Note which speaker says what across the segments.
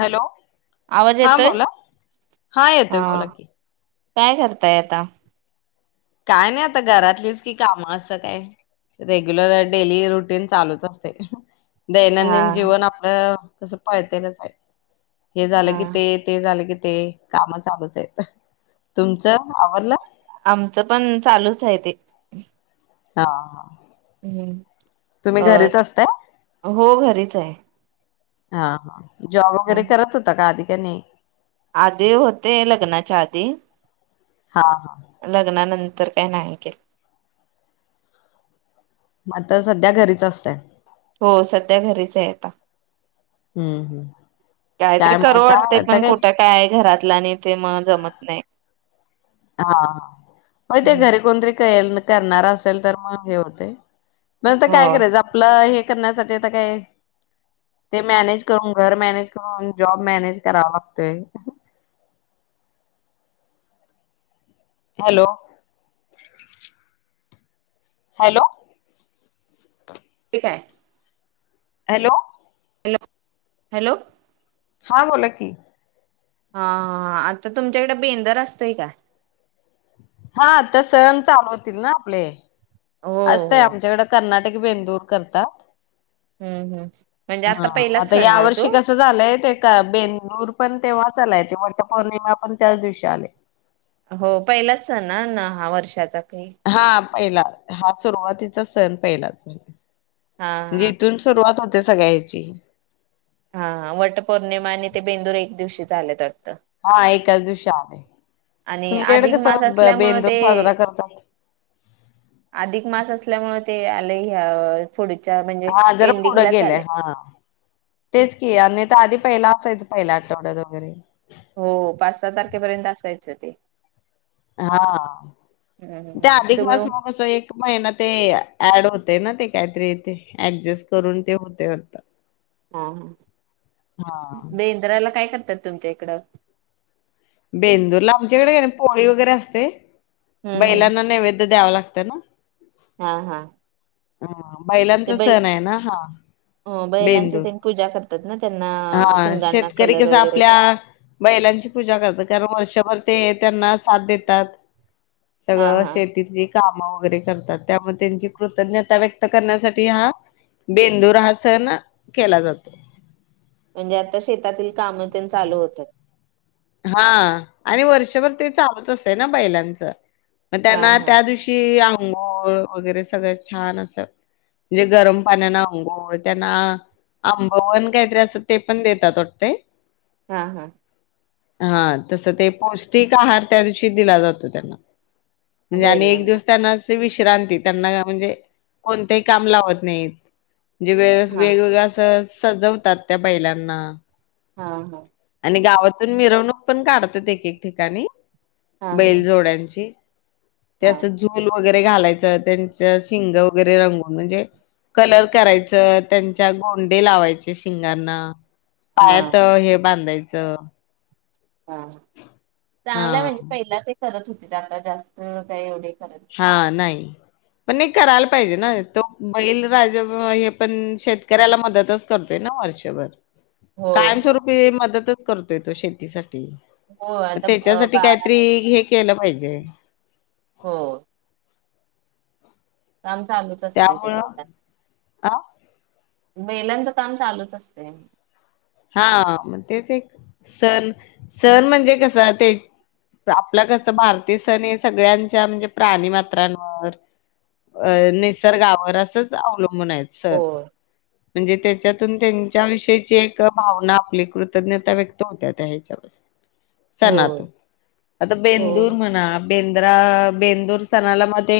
Speaker 1: Hello,
Speaker 2: आवाज
Speaker 1: हा
Speaker 2: येतोय
Speaker 1: बोला हा येतोय बोला की
Speaker 2: काय करताय आता?
Speaker 1: काय नाही आता घरातलीच कि काम असं काय रेग्युलर डेली रुटीन चालूच असते
Speaker 2: हा
Speaker 1: दैनंदिन जीवन आपलं. कसं पळतेलच आहे हे झालं
Speaker 2: हा
Speaker 1: की ते ते झालं की ते काम चालूच आहेत तुमचं आवरल?
Speaker 2: आमचं पण चालूच आहे ते.
Speaker 1: हा हा
Speaker 2: हम्म,
Speaker 1: तुम्ही
Speaker 2: अ
Speaker 1: घरीच असताय
Speaker 2: हो घरीच आहे.
Speaker 1: हा हा जॉब वगैरे करत होता का आधी? त्यांने
Speaker 2: आधी होते
Speaker 1: हा हा
Speaker 2: लग्ना नन तर काय नाही के
Speaker 1: मता सध्या घरीच असताय.
Speaker 2: हो सध्या घरीच आहे. आता.
Speaker 1: हम्म हम्म
Speaker 2: काहीतरी
Speaker 1: काय मग
Speaker 2: करू
Speaker 1: आता
Speaker 2: वाटतेय
Speaker 1: आता
Speaker 2: पण कुठं काय? घरात आणि ते मग जमत नाही.
Speaker 1: हा मग ते घरी कोणतरी कळेल न करणार असेल तर मग हे होतय तर काय
Speaker 2: हो
Speaker 1: करायचं? आपलं हे करण्यासाठी आता काय ते मॅनेज करून, घर मॅनेज करून, जॉब मॅनेज करावा लागतोय. हॅलो. हॅलो.
Speaker 2: ठीक हाय.
Speaker 1: हॅलो
Speaker 2: हॅलो हॅलो
Speaker 1: हा. बोला की.
Speaker 2: हा. हा. आता तुमच्याकडे बेंदर असतय काय?
Speaker 1: हा तर सण चालू होतील ना आपले
Speaker 2: हो
Speaker 1: असतय.
Speaker 2: हो
Speaker 1: आमच्याकडे कर्ना टक बेंदूर करतात.
Speaker 2: हम्म. हम्. म्हणजे
Speaker 1: हा
Speaker 2: आता
Speaker 1: मग
Speaker 2: पहिलाच
Speaker 1: आता
Speaker 2: सण
Speaker 1: या
Speaker 2: ना तो?
Speaker 1: वर्षी कसं झालंय ते का बेंदूर पण तेव्हाच आलाय, वटपौर्णिमा पण त्याच दिवशी आले
Speaker 2: हो. पहिलाच सण न ना हा वर्षाचा काही
Speaker 1: हा. पहिला, हा सुरुवातीचा सण पहिलाच
Speaker 2: हा हा
Speaker 1: जिथून सुरुवात हो त्या सगळ्याची
Speaker 2: हा वट पौर्णिमा आणि ते बेंदूर एक दिवशी चालेत.
Speaker 1: हा एकाच दिवशी आहे.
Speaker 2: आणि
Speaker 1: तुमच्याकडे
Speaker 2: अधिक
Speaker 1: कस
Speaker 2: मास असल्यामुळे
Speaker 1: बेंदूर
Speaker 2: ते
Speaker 1: साजरा करतात?
Speaker 2: त्यामुळे ते आले ह्या पुढ
Speaker 1: हा जरा पुढं गेलेय. हा. तेच की आणि तर आधी पहिला असायचं पहिल्या आठवड्यात वगैरे
Speaker 2: हो. पाच सहा तारखेपर्यंत असायचं ते
Speaker 1: हा.
Speaker 2: हम्म हम्म
Speaker 1: ते
Speaker 2: हम्म.
Speaker 1: अधिक
Speaker 2: तुम्ही
Speaker 1: मास मुळ तो एक महिना ते ऍड होतो होतयना ते काहीतरी ऍडजस्ट करून ते हूतय वाटत
Speaker 2: हा. ह
Speaker 1: हा
Speaker 2: बेंद्राला काय करता? तुमच्या इकडं
Speaker 1: बेंदूर ला आमच्याकडे पोळी वगैरे असते.
Speaker 2: हम्म हम्म
Speaker 1: बैलांना नैवेद द्यावं लागत ते ना
Speaker 2: हा हा
Speaker 1: हा
Speaker 2: ते
Speaker 1: बैलांचा
Speaker 2: बै
Speaker 1: सण आहे ना हा बेंदूर
Speaker 2: रतनईत
Speaker 1: हा शेतकरी कस आपल्या बैलांची पूजा करता कारण वर्षभर ते त्यांना साथ देतात.
Speaker 2: हा
Speaker 1: सगळं
Speaker 2: हा
Speaker 1: शेतीतली काम करतात त्यामुळे त्यांची कृतज्ञता व्यक्त करण्यासाठी हा बेंदूर हा सन केला जातो.
Speaker 2: म्हणजे आता शेतातील काम तेन चालू होतात.
Speaker 1: हा आणि वर्षभर ते चालूच असत ना बैलांचं मग
Speaker 2: हा
Speaker 1: त्यांना
Speaker 2: हा
Speaker 1: त्या दिवशी अंघोळ वगैरे सगळं छान असत म्हणजे गरम पाण्यान अंघोळ त्यांना आंबवन काहीतरी असत ते पण देतात वाटतय
Speaker 2: हा हा
Speaker 1: हा तसं ते पौष्टिक आहार त्या दिवशी दिला जातो त्यांना. म्हणजे आणि एक
Speaker 2: बैलांना
Speaker 1: दिवस त्यांना विश्रांती त्यांना म्हणजे, कोणतेही काम लावत नाहीत. जे वेळे
Speaker 2: हा
Speaker 1: वेगवेगळं असं सजवतात त्या बैलांना
Speaker 2: हा हा
Speaker 1: आणि गावातून मिरवणूक पण काढतात एक एक ठिकाणी
Speaker 2: हा हा
Speaker 1: बैल जोड्यांची ते
Speaker 2: हा
Speaker 1: अस जूल वगैरे घालायचं त्यांच शिंग वगैरे रंगून म्हणजे, कलर करायचं त्यांच्या गोंडे लावायचे शिंगांना. पायात
Speaker 2: हा
Speaker 1: हे बांधायचं. च
Speaker 2: हा चांगलं
Speaker 1: हा.
Speaker 2: म्हणजे पहिला ते तर चूकीच जास्त काय एवढे
Speaker 1: हा नाही पण एक करायला पाहिजे ना, तो बैल राजा हे पण, शेतकऱ्याला मदतच करतोय ना वर्षभर.
Speaker 2: होय होय
Speaker 1: कायमस्वरूपी मदतच करतोय तो शेतीसा
Speaker 2: हो आता
Speaker 1: त्याच्यासाठी
Speaker 2: बारा
Speaker 1: काहीतरी
Speaker 2: महिने
Speaker 1: हे केलं पाहिजे.
Speaker 2: हो काम चालूच असत ते
Speaker 1: त्यामुळं
Speaker 2: बैलांच
Speaker 1: आ
Speaker 2: बैलांचं काम चालूच असतय.
Speaker 1: हा मग तेच एक सण सण म्हणजे कस ते आपलं कस भारतीय सण हे सगळ्यांच्या म्हणजे प्राणी मात्रांवर अ निसर्गावर असंच अवल म्हणायच
Speaker 2: होय
Speaker 1: म्हणजे त्याच्यातून त्यांच्याविषयीची जे भावना आपली कृतज्ञता व्यक्त होत्या त्या ह्याच्या
Speaker 2: होय
Speaker 1: सणातून आता
Speaker 2: हो
Speaker 1: बेंदूर म्हणा बेंद्रा बेंदूर सणाला म ते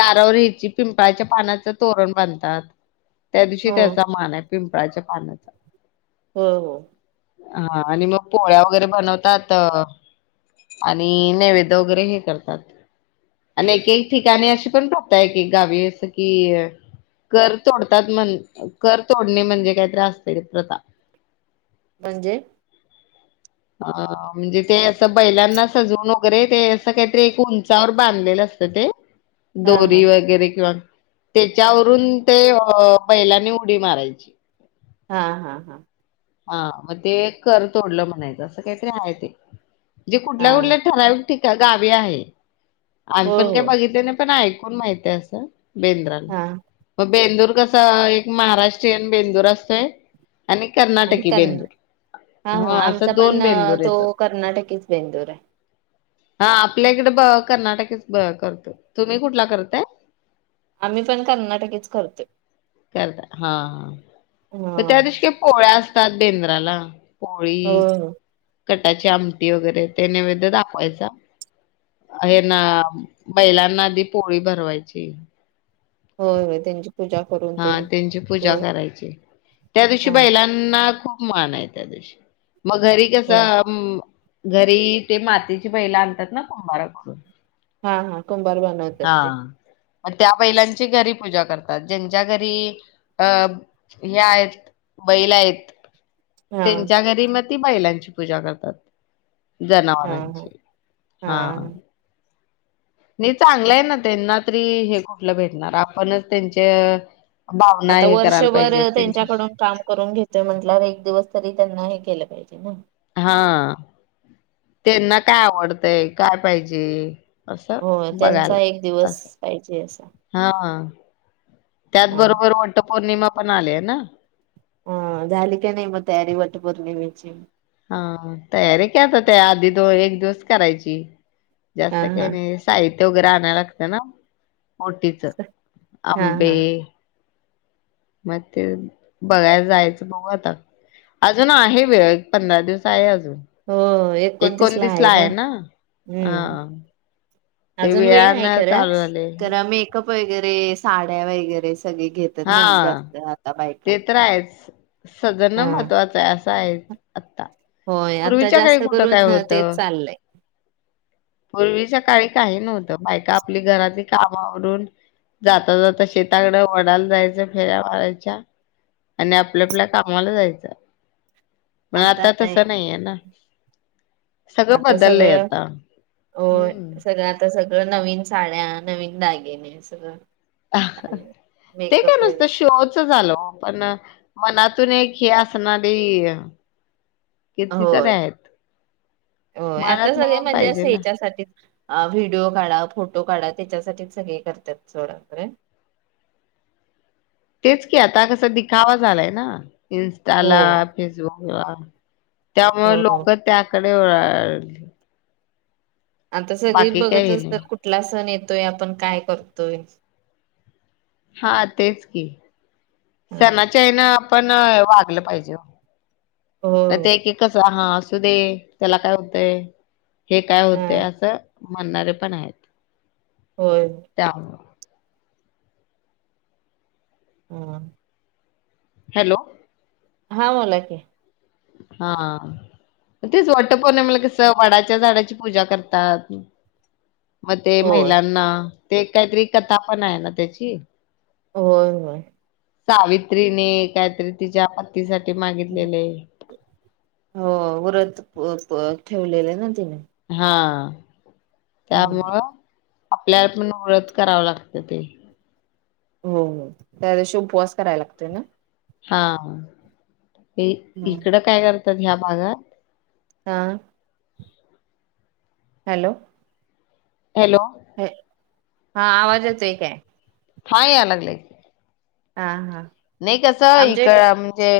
Speaker 1: दारावर ह्याची पिंपळाच्या पानाच तोरण बांधतात. त्या दिवशी
Speaker 2: हो
Speaker 1: त्याचा मानाय पिंपळाच्या पानाचा
Speaker 2: होय हो
Speaker 1: हा आणि मग पोळ्या वगैरे बनवतात आणि नैवेद्य वगैरे हे करतात आणि एक एक ठिकाणी अशी पण प्रथा आहे की गावी असं कि कर तोडतात म्हण कर तोडणे म्हणजे काहीतरी आसतय प्रथा
Speaker 2: म्हणजे?
Speaker 1: अ म्हणजे ते असं बैलांना सजवून वगैरे ते असं काहीतरी एक उंचावर बांधलेलं असतं ते
Speaker 2: हा
Speaker 1: दोरी
Speaker 2: हा
Speaker 1: वगैरे किंवा तेच्यावरून ते अ बैलांनी उडी मारायची.
Speaker 2: हा, हा, हा
Speaker 1: हा मग ते कर तोडलं म्हणायचं असं काहीतरी आहे ते म्हणजे कुठल्या
Speaker 2: हा
Speaker 1: कुठल्या ठराविक ठीक आहे गावी आहे. आज
Speaker 2: हो
Speaker 1: पण काय
Speaker 2: हो
Speaker 1: बघितल नाही पण ऐक कोण माहिती आस
Speaker 2: हा
Speaker 1: बेंद्राला बेंदूर कस एक महाराष्ट्रीयन बेंदूर असतोय आणि
Speaker 2: आणि
Speaker 1: कर्नाटकी
Speaker 2: क
Speaker 1: बेंदूर.
Speaker 2: हा हा
Speaker 1: हां,
Speaker 2: आमचा
Speaker 1: असं
Speaker 2: पण
Speaker 1: बेंदूर
Speaker 2: तो
Speaker 1: येतात.
Speaker 2: कर्नाटकीच या बेंदूर आहे.
Speaker 1: हा आपल्याइकड ब कर्नाटकच ब करतो तुम्ही कुठला करताय?
Speaker 2: आम्ही पण कर्नाटकीच करतोय.
Speaker 1: करता हा
Speaker 2: हा
Speaker 1: त्या दिवशी काय पोळ्या आस त्यात बेंद्राला पोळी
Speaker 2: होय हो
Speaker 1: कटाची आमटी वगैरे ते नैवेद दाखवायचा हे ना बैलांना आधी पोळी भरवायची
Speaker 2: होय होय त्यांची पूजा करून
Speaker 1: हा
Speaker 2: तेनी
Speaker 1: त्यांची पूजा
Speaker 2: होय
Speaker 1: करायची त्या दिवशी
Speaker 2: हा
Speaker 1: बैलांना खूप मान आहे त्या दिवशी मग घरी
Speaker 2: हो
Speaker 1: कसं म घरी ते मातीची बैल आणतात ना कुंभाराकडून
Speaker 2: हा हा कुंभार बनवतात ते
Speaker 1: म त्या बैलांची घरी पूजा करतात जेच्या घरी अ हे आहेत बैल आहेत
Speaker 2: हा
Speaker 1: त्यांच्या घरी म ती बैलांची पूजा करतात.
Speaker 2: हा हा
Speaker 1: जनावरांची हा नई चांगल आय ना, तेंना तरी हे कुठलं भेटणार, आपणच त्यांच
Speaker 2: आता वर्षभर त्यांच्याकडून काम करून घेतोय म्हंटल्यावर, एक दिवस तरी त्यांना हे केलं पाहिजे ना
Speaker 1: हा त्यांना काय आवडतंय, काय पाहिजे? असं
Speaker 2: होय त्यांचा
Speaker 1: बघायला
Speaker 2: एक दिवस
Speaker 1: असं.
Speaker 2: पाहिजे असा
Speaker 1: त्यात
Speaker 2: हा
Speaker 1: बरोबर वटपौर्णिमा पण आल्या ना?
Speaker 2: अ झाली काय नई म तयारी वटपौर्णिमेची?
Speaker 1: हा तयारी काय आता, त्या आधी दो एक दिवस करायची.
Speaker 2: हा
Speaker 1: जास्त काय
Speaker 2: हा
Speaker 1: नई, साहित्य वगैरे आ नाय लागतय ना ओटीच
Speaker 2: हा
Speaker 1: आंबे
Speaker 2: हा
Speaker 1: म ते बघायला जायचं बघू आता, अजून आहे वेळ पंधरा दिवस आहे अजु
Speaker 2: हो एकोणतीस ला आहे ना, उम
Speaker 1: हां, ते
Speaker 2: अजून वेळ हाय
Speaker 1: वेळानं
Speaker 2: खरं,
Speaker 1: चालू झाले.
Speaker 2: कर मेकअप वगैरे, साड्या वगैरे स सगळे घेतात न,
Speaker 1: हां,
Speaker 2: जास्त आता बायका
Speaker 1: सजनं
Speaker 2: हा
Speaker 1: महत्त्वाच आहे असं आहे आता,
Speaker 2: होय आता
Speaker 1: पूर्वीच्या काळी
Speaker 2: जास्त
Speaker 1: कुठं काय
Speaker 2: करून तेच
Speaker 1: होतं.
Speaker 2: चाललंय.
Speaker 1: पूर्वीच्या काळी काही नव्हतं, बायका आपली घरातील कामं आवरून जाता जाता शेताकड वडाला जायचं, फेऱ्या मारायच्या आणि आपल्या आपल्या कामाला जायचं. पण आता तसं नई ये ना सगळं
Speaker 2: आता
Speaker 1: बदललय
Speaker 2: सगळं
Speaker 1: आता
Speaker 2: होय
Speaker 1: हम्म.
Speaker 2: सगळं आता सगळं नवीन साड्या, नवीन दागिने सगळं चालेल.
Speaker 1: ते काय
Speaker 2: मेकअप
Speaker 1: नुसत
Speaker 2: वगैरे
Speaker 1: शो च झालं ओ पण मनातून एक हे असणारी कितीतरी
Speaker 2: होय,
Speaker 1: आहेत
Speaker 2: होय आता
Speaker 1: मनातन
Speaker 2: सगळे
Speaker 1: पण
Speaker 2: म्हणजे अस
Speaker 1: पाहिजे ना
Speaker 2: हेच्यासाठीच अ व्हिडिओ काढा, फोटो काढा. त्येच्यासाठीच सगळे करत्यात सोडा खरं
Speaker 1: तेच की आता कस दिखावा झालाय ना इनस्टाला,
Speaker 2: हो.
Speaker 1: फेसबुक [unintelligible] त्यामुळ
Speaker 2: हो हो
Speaker 1: लोकं त्याक [unintelligible] वळाली.
Speaker 2: आता सगळी
Speaker 1: बाकी
Speaker 2: बघत
Speaker 1: काही
Speaker 2: असतात,
Speaker 1: नाही
Speaker 2: कुठला सण ये ते आपण काय करतोय.
Speaker 1: हा तेच की
Speaker 2: हा
Speaker 1: सणाच्या ह्यानं पण वागलं पाहिजे
Speaker 2: हो
Speaker 1: ते एक एक कस हा असू दे त्याला काय होतय हे काय
Speaker 2: हा
Speaker 1: होतंय अस म्हणणारे पण आहेत
Speaker 2: होय.
Speaker 1: त्यामुळं
Speaker 2: हो.
Speaker 1: हॅलो.
Speaker 2: हा बोला की
Speaker 1: हा तेच वट पौर्णिमेला कस वडाच्या झाडाची पूजा करतात मग ते
Speaker 2: होय.
Speaker 1: महिलांना ते काहीतरी कथा पण आहे ना त्याची
Speaker 2: होय होय.
Speaker 1: सावित्रीने काहीतरी तिच्या पतीसाठी मागितलेले
Speaker 2: हो व्रत व्रत ठेवलेल ना तिने
Speaker 1: हा.
Speaker 2: हम्म.
Speaker 1: त्यामुळं आपल्याला पण व्रत करावं लागत ते.
Speaker 2: हो हो त्या दिवशी उपवास कराय लागतोय ना
Speaker 1: हा. इ
Speaker 2: हम्म.
Speaker 1: इकडं काय कर तर ह्या भागात
Speaker 2: हा.
Speaker 1: [inaudible]
Speaker 2: हॅलो.
Speaker 1: हॅलो.
Speaker 2: हा, आवाज येतोय काय?
Speaker 1: हा यायला लागलाय की
Speaker 2: हा हा.
Speaker 1: नाही कसं
Speaker 2: आमच्या
Speaker 1: इक
Speaker 2: इकडे
Speaker 1: म्हणजे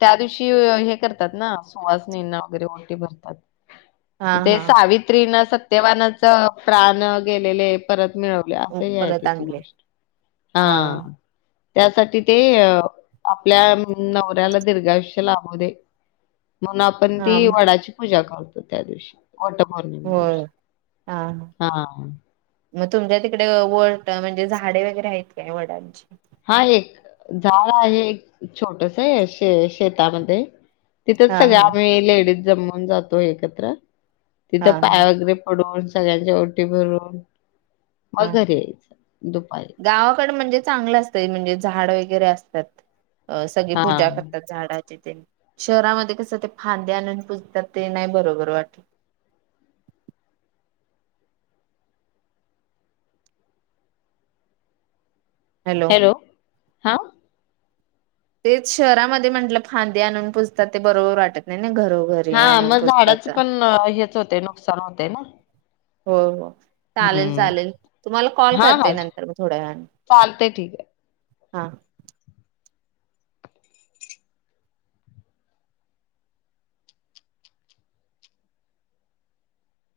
Speaker 1: त्या दिवशी हे करतात ना सुवासिनींना वगैरे ओंटी भरतात.
Speaker 2: हा
Speaker 1: ते
Speaker 2: हा
Speaker 1: सावित्री न सत्य सत्यवानाच प्राण गेलेले परत मिळवल्या अस हे आहे
Speaker 2: परत
Speaker 1: त्याची
Speaker 2: आणले
Speaker 1: गोष्ट हा त्यासाठी ते आपल्या नवऱ्याला दीर्घा आयुष्य लाभू दे म्हणून आपण
Speaker 2: हा
Speaker 1: ती वडाची पूजा करतो. त्या दिवशी- वटपौर्णिमे दिवशी
Speaker 2: होय हा हा.
Speaker 1: ह-
Speaker 2: मग तुमच्या तिकडे वट म्हणजे झाडे वगैरे आहेत काय वडांची-
Speaker 1: हा एक झाड आहे एक छोटसय शे शेतामध्ये - तिथंच
Speaker 2: हा
Speaker 1: सगळ
Speaker 2: हा
Speaker 1: आम्ही लेडीज- जमून जातो एकत्र - तिथं
Speaker 2: हा
Speaker 1: पाय
Speaker 2: हा
Speaker 1: वगैरे पडून- सगळ्यांच्या ओटी भरून- मग
Speaker 2: हा.
Speaker 1: घरी यायचं दुपारी -
Speaker 2: गावाकड म्हणजे चांगलं असतंय म्हणजे झाड वगैरे असतात. अ सगळी
Speaker 1: हा
Speaker 2: पूजा करतात झाडाची- शहरामध्ये कस ते फांदे आणून पुजतात ते नाही बरोबर वाटत.
Speaker 1: हॅलो हा.
Speaker 2: तेच शहरामध्ये म्हटलं फांदी आणून पुूजतात ते बरोबर वाटत नाही. ना घरोघरी
Speaker 1: हा
Speaker 2: आणून
Speaker 1: मग झाडाच
Speaker 2: पुजतात.
Speaker 1: पण हेच होते नुकसान होते ना.
Speaker 2: हो हो. चालेल
Speaker 1: हम्म
Speaker 2: चालेल तुम्हाला कॉल
Speaker 1: हा
Speaker 2: करते
Speaker 1: हा
Speaker 2: नंतर म थोड्या वेळाने.
Speaker 1: चालते ठीक आहे
Speaker 2: हां.